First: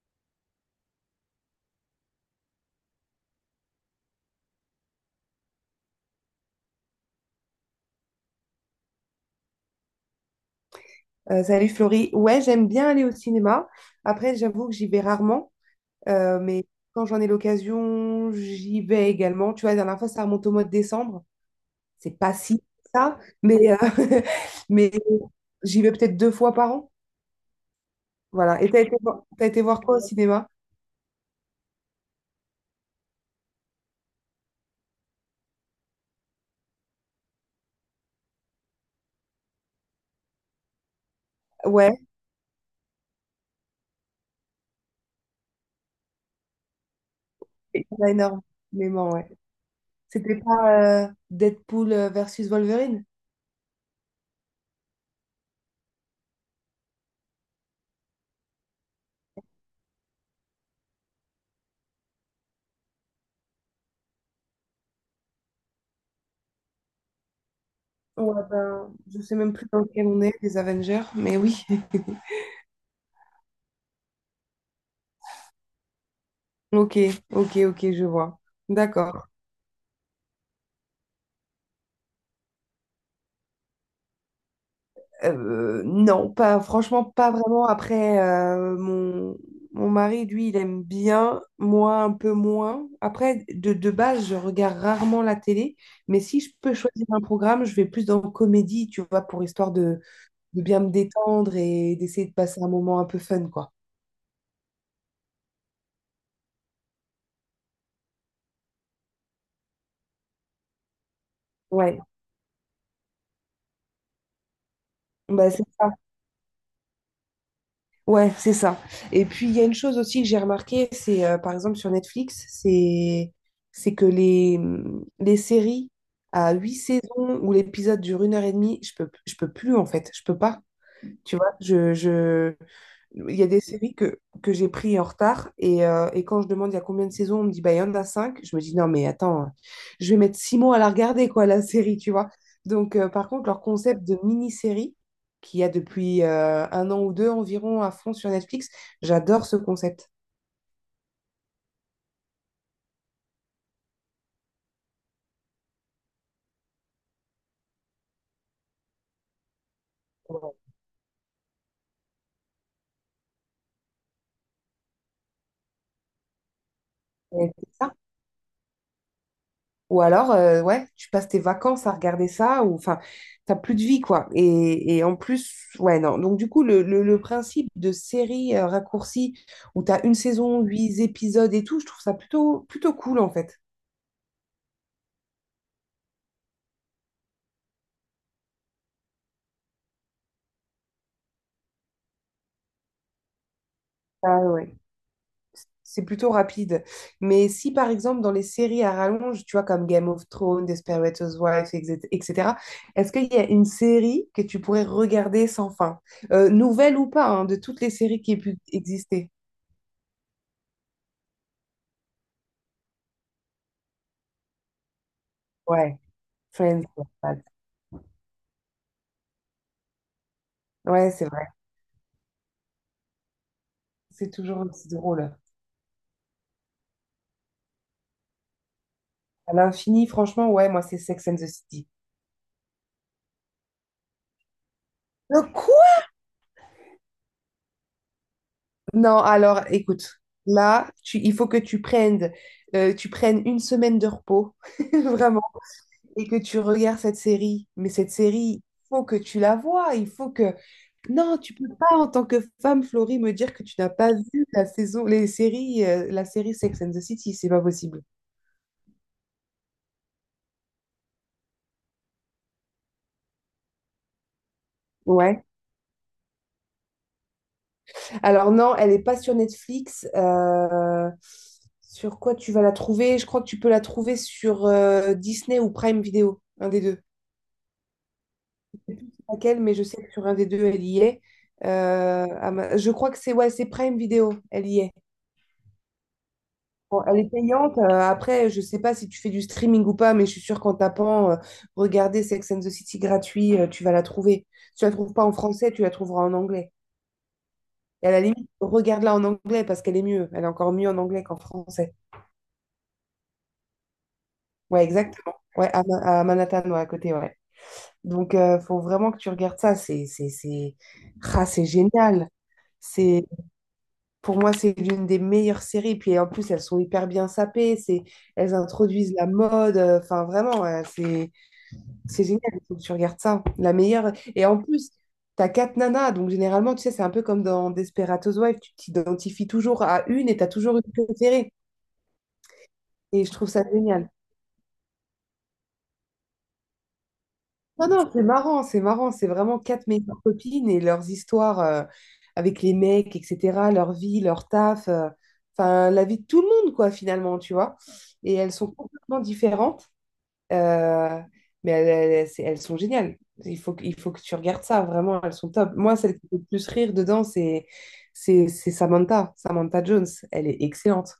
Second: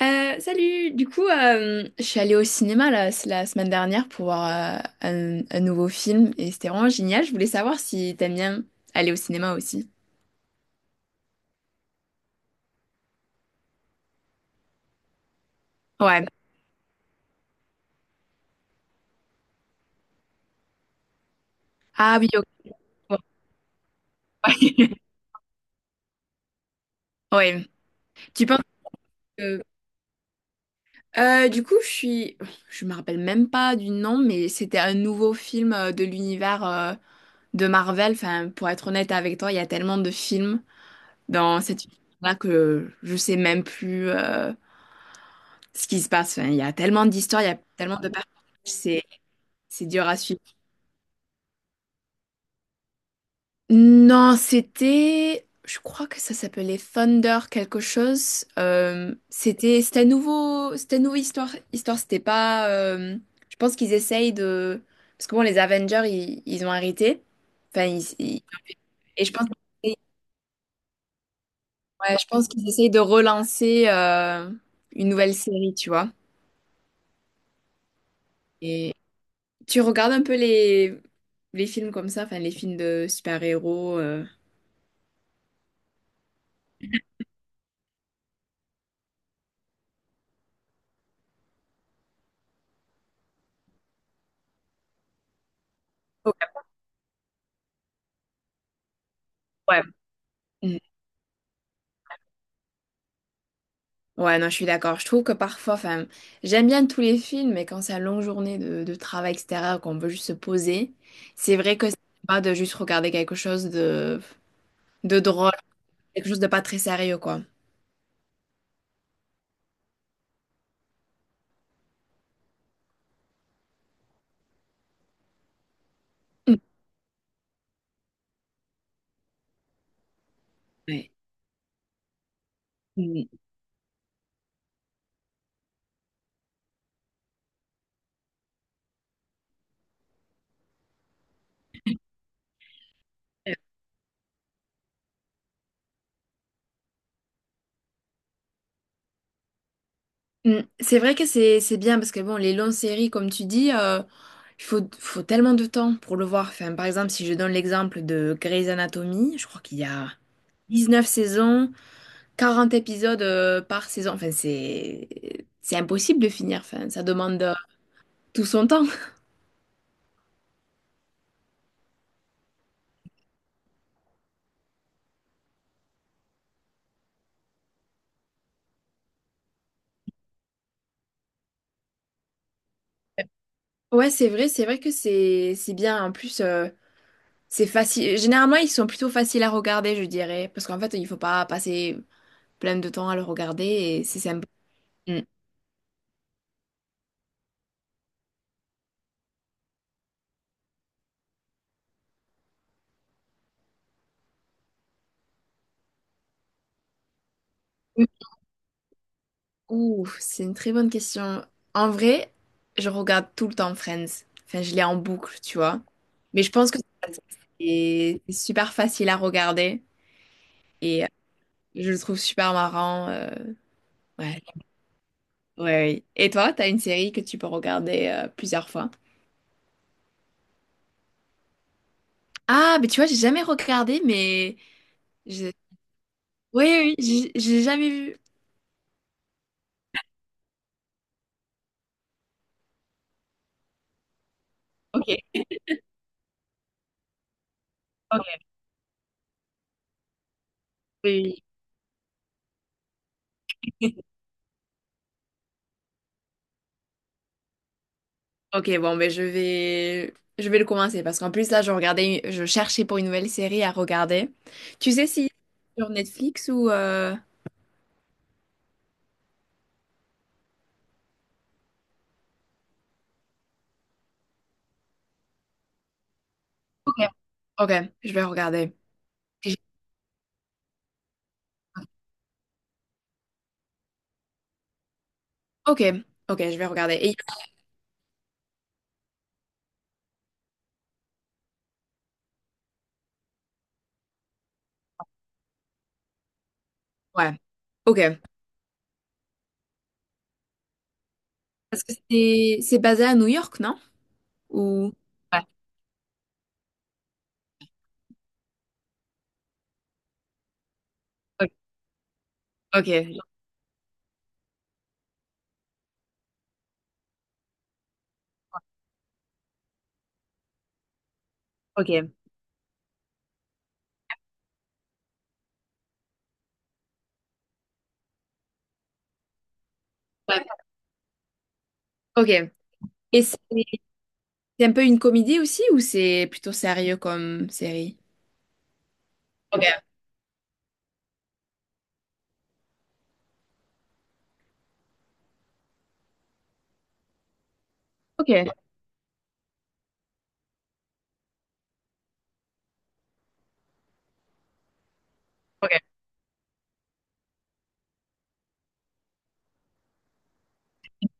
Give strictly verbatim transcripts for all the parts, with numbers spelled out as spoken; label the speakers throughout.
Speaker 1: Euh, salut! Du coup, euh, je suis allée au cinéma la, la semaine dernière pour voir euh, un, un nouveau film et c'était vraiment génial. Je voulais savoir si t'aimes bien aller au cinéma aussi.
Speaker 2: Euh, salut Florie. Ouais, j'aime bien aller au cinéma. Après, j'avoue que j'y vais rarement,
Speaker 1: Ouais.
Speaker 2: euh, mais quand j'en ai l'occasion, j'y vais également. Tu vois, la dernière fois, ça remonte au mois de décembre.
Speaker 1: Ah
Speaker 2: C'est
Speaker 1: oui,
Speaker 2: pas
Speaker 1: ok.
Speaker 2: si
Speaker 1: Ouais.
Speaker 2: ça, mais, euh, mais j'y vais peut-être deux fois par an.
Speaker 1: Ouais. Tu penses
Speaker 2: Voilà. Et t'as été, vo- t'as été
Speaker 1: que...
Speaker 2: voir quoi au cinéma?
Speaker 1: Euh, du coup, je suis... Je me rappelle même pas du nom, mais c'était un nouveau film euh, de l'univers euh, de Marvel. Enfin, pour être honnête avec toi, il y a tellement de films dans cet
Speaker 2: Ouais,
Speaker 1: univers-là que je sais même plus euh, ce qui se passe. Enfin, il y a tellement d'histoires, il y a
Speaker 2: il
Speaker 1: tellement
Speaker 2: y en
Speaker 1: de
Speaker 2: a
Speaker 1: personnages, c'est
Speaker 2: énormément, ouais.
Speaker 1: c'est dur à
Speaker 2: C'était
Speaker 1: suivre.
Speaker 2: pas euh, Deadpool euh, versus Wolverine?
Speaker 1: Non, c'était, je crois que ça s'appelait Thunder quelque chose. Euh, c'était c'était un nouveau, c'était une nouvelle histoire. Histoire, c'était pas, euh, je pense qu'ils essayent de, parce que bon, les Avengers, ils, ils ont arrêté. Enfin, ils-
Speaker 2: Ouais,
Speaker 1: ils-
Speaker 2: ben, je
Speaker 1: et je
Speaker 2: sais
Speaker 1: pense,
Speaker 2: même plus dans
Speaker 1: ouais,
Speaker 2: lequel on est, les Avengers, mais oui.
Speaker 1: je pense qu'ils essayent de relancer euh, une nouvelle série, tu vois.
Speaker 2: Ok, ok, ok, je vois. D'accord.
Speaker 1: Tu regardes un peu les, les films comme ça, enfin les films de super-héros. Euh.
Speaker 2: Euh, non, pas franchement, pas vraiment. Après, euh, mon, mon mari, lui, il aime bien, moi un peu moins. Après, de, de base, je regarde rarement la télé, mais
Speaker 1: Ok,
Speaker 2: si je peux choisir un programme, je vais plus dans comédie, tu vois, pour histoire
Speaker 1: ouais.
Speaker 2: de, de
Speaker 1: Mhm.
Speaker 2: bien me détendre et d'essayer de passer un moment un peu fun, quoi.
Speaker 1: Ouais, non, je suis d'accord. Je trouve que parfois, enfin, j'aime bien tous les films, mais quand c'est une longue journée de, de travail extérieur, qu'on veut juste se poser, c'est vrai que c'est
Speaker 2: Ouais,
Speaker 1: pas de juste regarder quelque chose de, de
Speaker 2: bah,
Speaker 1: drôle,
Speaker 2: c'est ça.
Speaker 1: quelque chose de pas très sérieux, quoi.
Speaker 2: Ouais, c'est ça. Et puis, il y a une chose aussi que j'ai remarqué, c'est euh, par exemple sur Netflix, c'est c'est que les, les séries à
Speaker 1: Mhm.
Speaker 2: huit saisons où l'épisode dure une heure et demie, je peux, je peux plus en fait, je peux pas.
Speaker 1: Ouais.
Speaker 2: Tu vois, je, je...
Speaker 1: Mhm.
Speaker 2: Il y a des séries que, que j'ai pris en retard et, euh, et quand je demande il y a combien de saisons, on me dit bah, il y en a cinq. Je me dis non, mais attends, je vais mettre six mois à la regarder, quoi, la série, tu vois. Donc, euh, par contre, leur concept de mini-série qu'il y a depuis euh, un an ou deux environ à fond sur Netflix, j'adore ce concept.
Speaker 1: Mm. C'est vrai que c'est c'est bien parce que bon, les longues séries comme tu dis, euh, il faut faut tellement de temps pour le voir. Enfin, par exemple, si je donne l'exemple de Grey's Anatomy, je crois qu'il y a
Speaker 2: Ouais.
Speaker 1: dix-neuf saisons, quarante épisodes euh, par saison. Enfin, c'est c'est impossible de finir. Enfin, ça demande
Speaker 2: Et
Speaker 1: euh,
Speaker 2: ça.
Speaker 1: tout son temps.
Speaker 2: Ou alors, euh, ouais, tu passes tes vacances à regarder ça, ou enfin, t'as plus de vie, quoi. Et, et en plus, ouais, non. Donc, du coup, le, le- le principe de série euh, raccourcie où t'as une saison, huit épisodes et tout, je trouve ça plutôt, plutôt cool, en fait.
Speaker 1: Ouais, c'est vrai, c'est vrai que c'est c'est bien. En plus, euh, c'est facile. Généralement, ils sont plutôt faciles à regarder, je dirais, parce qu'en fait, il faut pas passer plein de temps à le regarder et c'est
Speaker 2: Ah
Speaker 1: sympa.
Speaker 2: ouais.
Speaker 1: Mm.
Speaker 2: C'est plutôt rapide. Mais si, par exemple, dans les séries à rallonge, tu vois, comme Game of Thrones, Desperate Housewives, et cetera, et cetera, est-ce qu'il y a une série que tu pourrais regarder sans fin? Euh, nouvelle ou pas, hein, de toutes les séries qui aient pu exister?
Speaker 1: Ouh, c'est une très bonne question. En vrai, je regarde tout le temps Friends. Enfin, je l'ai en boucle, tu vois.
Speaker 2: Ouais,
Speaker 1: Mais je pense que
Speaker 2: Friends.
Speaker 1: c'est c'est super facile à regarder et euh,
Speaker 2: Ouais, c'est vrai.
Speaker 1: je le trouve super marrant. Euh,
Speaker 2: C'est
Speaker 1: Ouais,
Speaker 2: toujours aussi drôle.
Speaker 1: ouais, ouais. Et toi, t'as une série que tu peux regarder euh, plusieurs fois?
Speaker 2: À l'infini, franchement, ouais, moi, c'est Sex and the City.
Speaker 1: Ah, mais tu vois, j'ai jamais regardé, mais
Speaker 2: Le
Speaker 1: je-
Speaker 2: quoi?
Speaker 1: oui, oui, oui, j'ai j'ai jamais vu.
Speaker 2: Non, alors, écoute, là, tu, il faut que tu prennes, euh, tu prennes une semaine de repos,
Speaker 1: Ok,
Speaker 2: vraiment, et que tu regardes cette série. Mais cette
Speaker 1: ok.
Speaker 2: série, il faut que tu la vois. Il faut que...
Speaker 1: Oui,
Speaker 2: Non,
Speaker 1: oui.
Speaker 2: tu peux pas, en tant que femme, Florie, me dire que tu n'as pas vu la saison, les séries, euh, la série Sex and the City. C'est pas possible.
Speaker 1: Ok, bon, ben je vais, je vais le commencer parce qu'en plus là, je regardais, je cherchais pour une nouvelle série à regarder. Tu sais si
Speaker 2: Ouais.
Speaker 1: sur Netflix ou euh,
Speaker 2: Alors non, elle n'est pas sur Netflix. Euh, sur quoi tu vas la trouver? Je crois que tu peux la trouver sur euh, Disney ou Prime Video, un des
Speaker 1: ok,
Speaker 2: deux.
Speaker 1: ok, je vais regarder.
Speaker 2: Je sais plus sur
Speaker 1: Et- j'ai-
Speaker 2: laquelle, mais je sais que sur un des deux, elle y est. Euh, à ma- je crois que c'est ouais, c'est Prime Video, elle y est.
Speaker 1: Ok, ok, je vais regarder.
Speaker 2: Bon,
Speaker 1: Et...
Speaker 2: elle est payante. Euh, après, je sais pas si tu fais du streaming ou pas, mais je suis sûre qu'en tapant euh, Regardez Sex and the City gratuit, euh, tu vas la trouver. Si tu la trouves pas en français, tu la trouveras en anglais.
Speaker 1: Ouais, ok.
Speaker 2: Et à la limite, regarde-la en anglais parce qu'elle est mieux. Elle est encore mieux en anglais qu'en
Speaker 1: Parce que
Speaker 2: français.
Speaker 1: c'est c'est basé à New York, non?
Speaker 2: Ouais,
Speaker 1: Ou
Speaker 2: exactement.
Speaker 1: ouais,
Speaker 2: Ouais, à, Ma- à Manhattan, ouais, à côté, ouais. Donc, euh, faut vraiment que tu regardes ça. C'est, c'est, c'est, Ah,
Speaker 1: ok,
Speaker 2: c'est génial.
Speaker 1: ok,
Speaker 2: C'est, pour moi, c'est l'une des meilleures séries. Puis en plus, elles sont hyper bien sapées. C'est, elles introduisent la mode. euh, Enfin, vraiment, ouais, c'est,
Speaker 1: ok.
Speaker 2: c'est génial. Il faut que tu regardes ça. La meilleure. Et en plus, t'as quatre nanas. Donc, généralement, tu sais, c'est un peu comme dans Desperate Housewives. Tu t'identifies toujours à une et
Speaker 1: Ouais,
Speaker 2: t'as toujours une préférée.
Speaker 1: ok. Et
Speaker 2: Et je
Speaker 1: c'est
Speaker 2: trouve ça génial.
Speaker 1: c'est un peu une comédie aussi, ou c'est plutôt sérieux comme
Speaker 2: Non,
Speaker 1: série?
Speaker 2: non, c'est marrant, c'est marrant. C'est vraiment
Speaker 1: Ok,
Speaker 2: quatre meilleures copines et leurs histoires euh, avec les mecs, et cetera. Leur vie, leur taf, euh, enfin, la vie de tout le monde, quoi, finalement, tu vois. Et elles
Speaker 1: ok,
Speaker 2: sont complètement différentes, euh, mais elles, elles- c'est- elles sont géniales. Il faut, que- il faut que tu regardes ça, vraiment, elles sont top.
Speaker 1: ok.
Speaker 2: Moi, celle qui fait le plus rire dedans, c'est c'est- c'est Samantha, Samantha Jones. Elle est excellente.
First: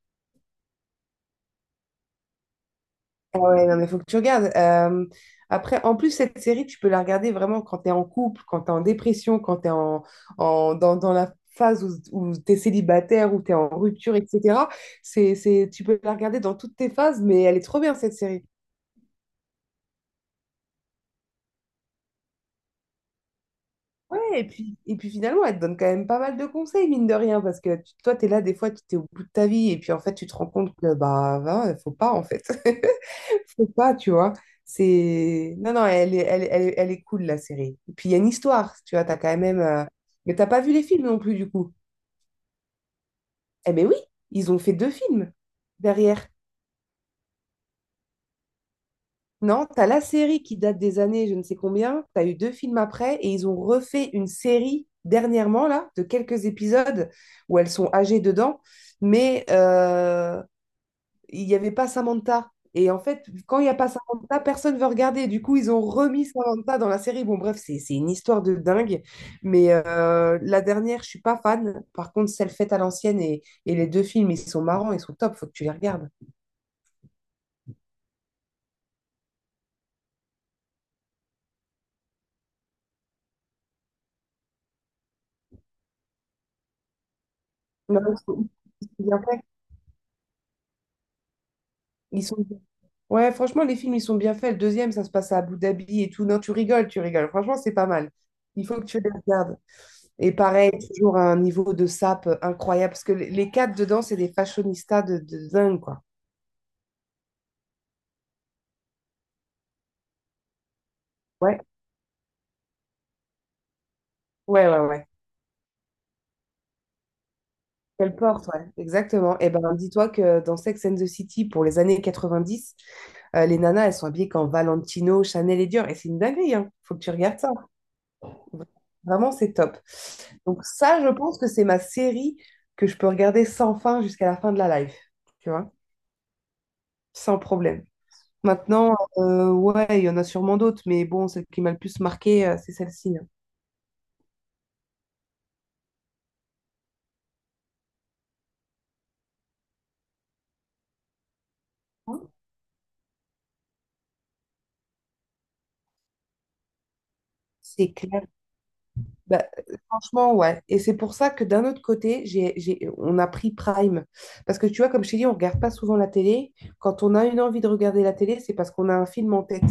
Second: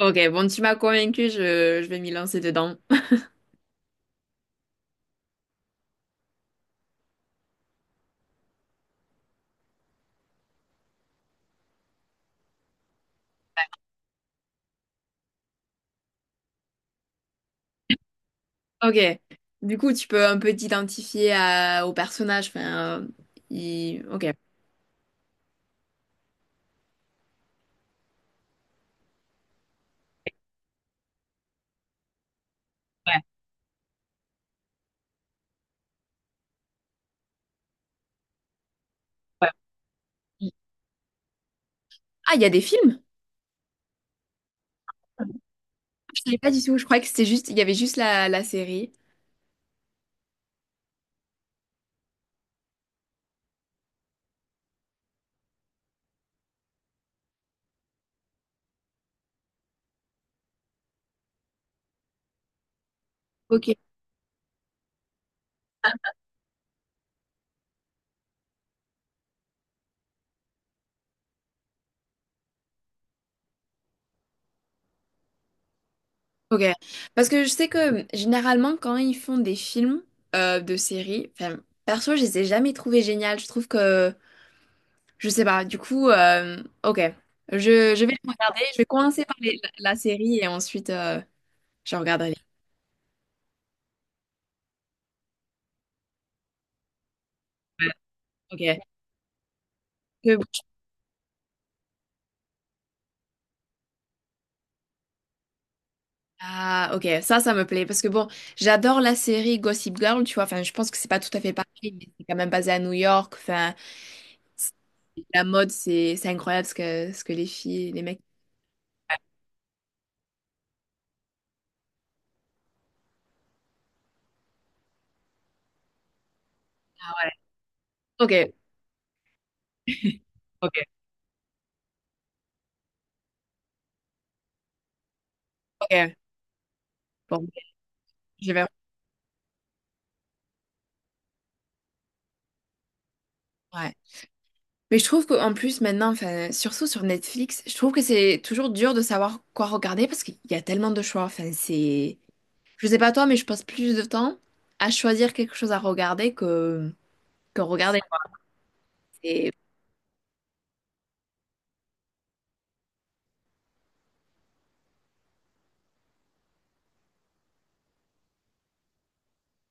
Speaker 1: Ok, bon, tu m'as convaincu, je, je vais m'y lancer dedans.
Speaker 2: Ouais, non, mais faut que tu regardes. Euh, après, en plus, cette série, tu peux la regarder vraiment quand tu es en couple, quand tu es en dépression, quand tu es en, en- dans, dans la phase où, tu es célibataire, où tu es en rupture, et cetera. C'est, c'est, tu peux la regarder dans toutes tes phases, mais elle est trop bien, cette série.
Speaker 1: Ok. Du coup, tu peux un peu t'identifier à- au personnage. Enfin, euh, il-
Speaker 2: Ouais,
Speaker 1: ok. Ouais,
Speaker 2: et puis, et puis finalement, elle te donne quand même pas mal de conseils, mine de rien, parce que tu- toi, tu es là, des fois, tu es au bout de ta vie, et puis en fait, tu te rends compte que, bah, il faut pas, en fait. Faut pas, tu vois. C'est... Non, non, elle est, elle, est- elle, est elle est cool, la série. Et puis, il y a une histoire, tu vois, t'as quand
Speaker 1: ouais.
Speaker 2: même... euh, Mais t'as
Speaker 1: Mm.
Speaker 2: pas vu les films non plus, du coup.
Speaker 1: Ah, il y a des films?
Speaker 2: Eh ben oui, ils ont fait deux films
Speaker 1: Je
Speaker 2: derrière.
Speaker 1: savais pas du tout. Je croyais que c'était juste, il y avait juste la, la série.
Speaker 2: Non, t'as la série qui date des années je ne sais combien, t'as eu deux films après, et ils ont refait une série dernièrement, là, de quelques épisodes où elles sont âgées dedans. Mais euh, il n'y avait pas Samantha. Et en fait, quand il n'y
Speaker 1: Ok.
Speaker 2: a pas Samantha, personne ne veut regarder. Du coup, ils ont remis Samantha dans la série. Bon, bref, c'est c'est une histoire de dingue. Mais euh, la dernière, je suis pas fan. Par contre, celle faite à l'ancienne et, et les deux films, ils sont marrants, ils sont top. Faut que tu les regardes.
Speaker 1: Ok. Parce que je sais que généralement, quand ils font des films euh, de séries, enfin, perso, je les ai jamais trouvés géniales. Je trouve que, je sais pas. Du coup, euh, ok. Je,
Speaker 2: Non,
Speaker 1: je vais
Speaker 2: ils
Speaker 1: le
Speaker 2: sont-
Speaker 1: regarder. Je vais
Speaker 2: ils sont bien
Speaker 1: commencer par
Speaker 2: faits.
Speaker 1: les- la, la série et ensuite, euh, je
Speaker 2: Ils
Speaker 1: regarderai.
Speaker 2: sont... Ouais, franchement, les films, ils sont bien faits. Le deuxième, ça se passe à Abu Dhabi et tout. Non, tu rigoles, tu rigoles. Franchement, c'est pas mal. Il faut
Speaker 1: Ouais,
Speaker 2: que tu les regardes. Et
Speaker 1: ok.
Speaker 2: pareil, toujours un niveau de sap euh, incroyable. Parce que les les quatre dedans, c'est des fashionistas de, de dingue, quoi.
Speaker 1: Ah, ok, ça, ça me plaît. Parce que bon, j'adore la série Gossip Girl, tu vois. Enfin, je pense que c'est pas tout à fait
Speaker 2: Ouais,
Speaker 1: pareil, mais c'est quand même basé à New York. Enfin,
Speaker 2: ouais,
Speaker 1: c'est-
Speaker 2: ouais, ouais.
Speaker 1: la mode, c'est c'est incroyable ce que, ce que les filles, et les
Speaker 2: Quelle
Speaker 1: mecs.
Speaker 2: porte, ouais. Exactement. Et ben, dis-toi que dans Sex and the City, pour les années quatre-vingt-dix, euh, les nanas, elles sont habillées qu'en Valentino, Chanel et Dior. Et c'est une dinguerie, hein. Faut que tu
Speaker 1: Ah ouais.
Speaker 2: regardes ça.
Speaker 1: Ok,
Speaker 2: Vraiment, c'est top. Donc
Speaker 1: ok,
Speaker 2: ça, je pense que c'est ma série que je peux regarder sans fin jusqu'à la fin de la live, tu vois,
Speaker 1: ok.
Speaker 2: sans
Speaker 1: Bon,
Speaker 2: problème.
Speaker 1: je vais.
Speaker 2: Maintenant, euh, ouais, il y en a sûrement d'autres, mais bon, celle qui m'a le plus marqué, euh, c'est celle-ci.
Speaker 1: Ouais. Mais je trouve qu'en plus, maintenant, enfin, surtout sur Netflix, je trouve que c'est toujours dur de savoir quoi regarder parce qu'il y a tellement de choix. Enfin, c'est.
Speaker 2: Hein.
Speaker 1: Je sais pas toi, mais je passe plus de temps à choisir quelque chose à regarder que, que
Speaker 2: C'est
Speaker 1: regarder.
Speaker 2: clair. Bah,
Speaker 1: C'est-
Speaker 2: euh, franchement, ouais. Et c'est pour ça que d'un autre côté, j'ai, j'ai- on a pris Prime. Parce que tu vois, comme je t'ai dit, on regarde pas souvent la télé. Quand on a une envie de regarder la télé, c'est parce qu'on a un film en tête.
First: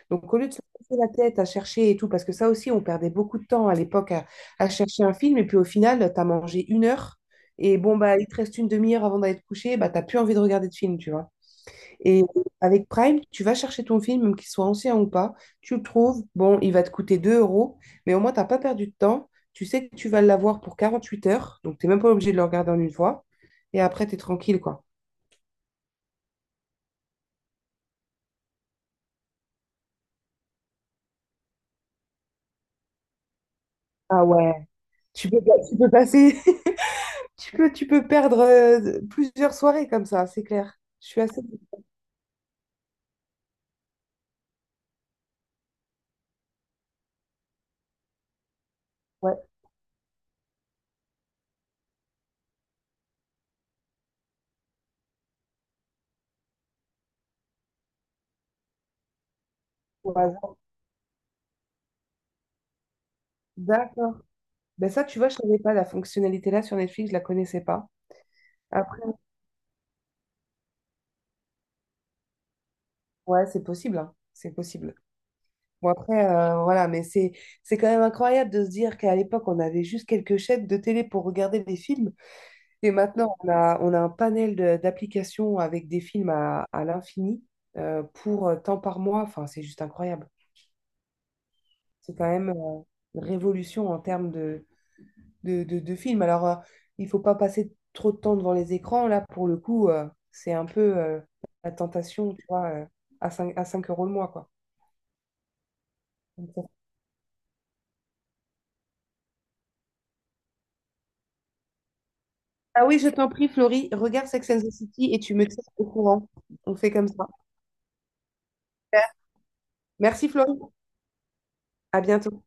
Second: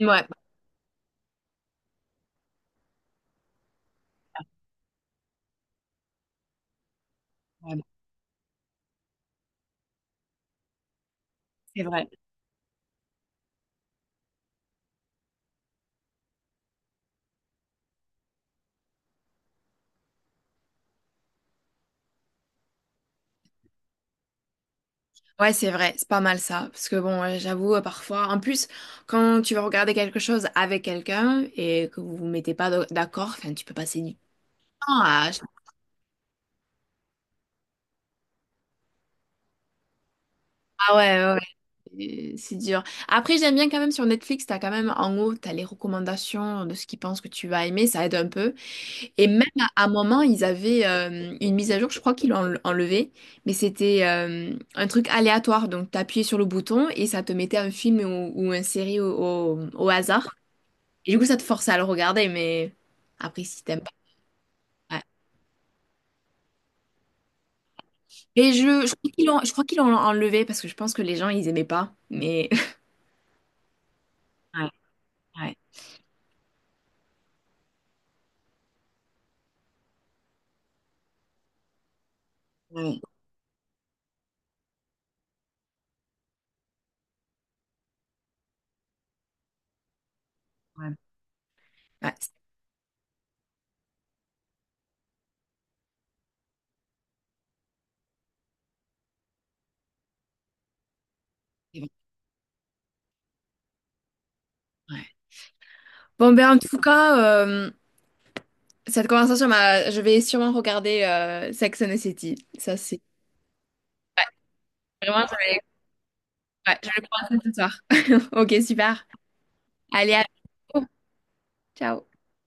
Speaker 1: ouais, ouais,
Speaker 2: Donc, au lieu de se casser la tête à chercher et tout, parce que ça aussi, on perdait beaucoup de temps à l'époque à, à chercher un film. Et puis, au final, tu as mangé une heure. Et
Speaker 1: ouais,
Speaker 2: bon, bah, il te reste une demi-heure avant d'aller te coucher. Bah, t'as plus envie de regarder de film, tu vois.
Speaker 1: c'est vrai.
Speaker 2: Et avec Prime, tu vas chercher ton film, même qu'il soit ancien ou pas, tu le trouves, bon, il va te coûter deux euros, mais au moins, tu n'as pas perdu de temps. Tu sais que tu vas l'avoir pour quarante-huit heures, donc tu n'es même pas obligé de le regarder en une fois. Et après, tu es tranquille, quoi.
Speaker 1: Ouais, c'est vrai, c'est pas mal ça. Parce que bon, euh, j'avoue, euh, parfois, en plus, quand tu vas regarder quelque chose avec quelqu'un et que vous vous mettez pas d'ac- d'accord, enfin, tu peux passer du
Speaker 2: Ah ouais,
Speaker 1: temps à...
Speaker 2: tu peux, tu peux passer, tu peux, tu peux perdre euh, plusieurs soirées comme ça, c'est clair.
Speaker 1: Ah
Speaker 2: Je suis
Speaker 1: ouais, ouais,
Speaker 2: assez...
Speaker 1: ouais, euh, c'est dur. Après, j'aime bien quand même sur Netflix, t'as quand même en haut, t'as les recommandations de ce qu'ils pensent que tu vas aimer, ça aide un peu. Et
Speaker 2: Ouais,
Speaker 1: même à à un moment, ils avaient euh, une mise à jour, je crois qu'ils l'ont enle- enlevée, mais c'était euh, un truc aléatoire. Donc, t'appuyais sur le bouton et ça te mettait un film ou, ou une série au, au au
Speaker 2: au
Speaker 1: hasard.
Speaker 2: hasard.
Speaker 1: Et du coup, ça te force à le regarder, mais après, si t'aimes pas.
Speaker 2: D'accord. Ben
Speaker 1: Ouais.
Speaker 2: ça, tu vois, je savais pas, la fonctionnalité là sur Netflix, je la connaissais pas.
Speaker 1: Et je, je
Speaker 2: Après,
Speaker 1: crois qu'ils l'ont, je crois qu'ils l'ont enlevé parce que je pense que les gens, ils aimaient pas. Mais.
Speaker 2: ouais, c'est possible, hein. C'est
Speaker 1: Ouais,
Speaker 2: possible.
Speaker 1: ouais,
Speaker 2: Bon, après, euh, voilà, mais c'est c'est quand même incroyable de se dire qu'à l'époque, on avait juste quelques chaînes de télé pour regarder des films. Et
Speaker 1: ouais,
Speaker 2: maintenant, on a, on a un panel de- d'applications avec des films à, à l'infini euh, pour euh, tant par mois. Enfin, c'est juste incroyable.
Speaker 1: ouais. Ouais,
Speaker 2: C'est quand même euh, une révolution en termes de, de, de, de films. Alors, euh, il faut pas passer trop de temps devant les écrans. Là, pour le coup, euh, c'est un peu euh, la
Speaker 1: c'est vrai,
Speaker 2: tentation, tu vois, euh, à cinq à cinq euros le mois, quoi.
Speaker 1: ouais. Bon, ben, en tout cas, euh, cette conversation m'a. Je vais sûrement regarder euh, Sex and the City. Ça,
Speaker 2: Ah oui,
Speaker 1: c'est.
Speaker 2: je t'en prie, Florie, regarde Sex and the City et
Speaker 1: Vraiment,
Speaker 2: tu
Speaker 1: je
Speaker 2: me
Speaker 1: vais,
Speaker 2: tiens au courant. On
Speaker 1: ouais, je
Speaker 2: fait
Speaker 1: vais
Speaker 2: comme
Speaker 1: le
Speaker 2: ça.
Speaker 1: commencer ce soir. Ok, super. Allez, à
Speaker 2: Merci, Florie. À bientôt.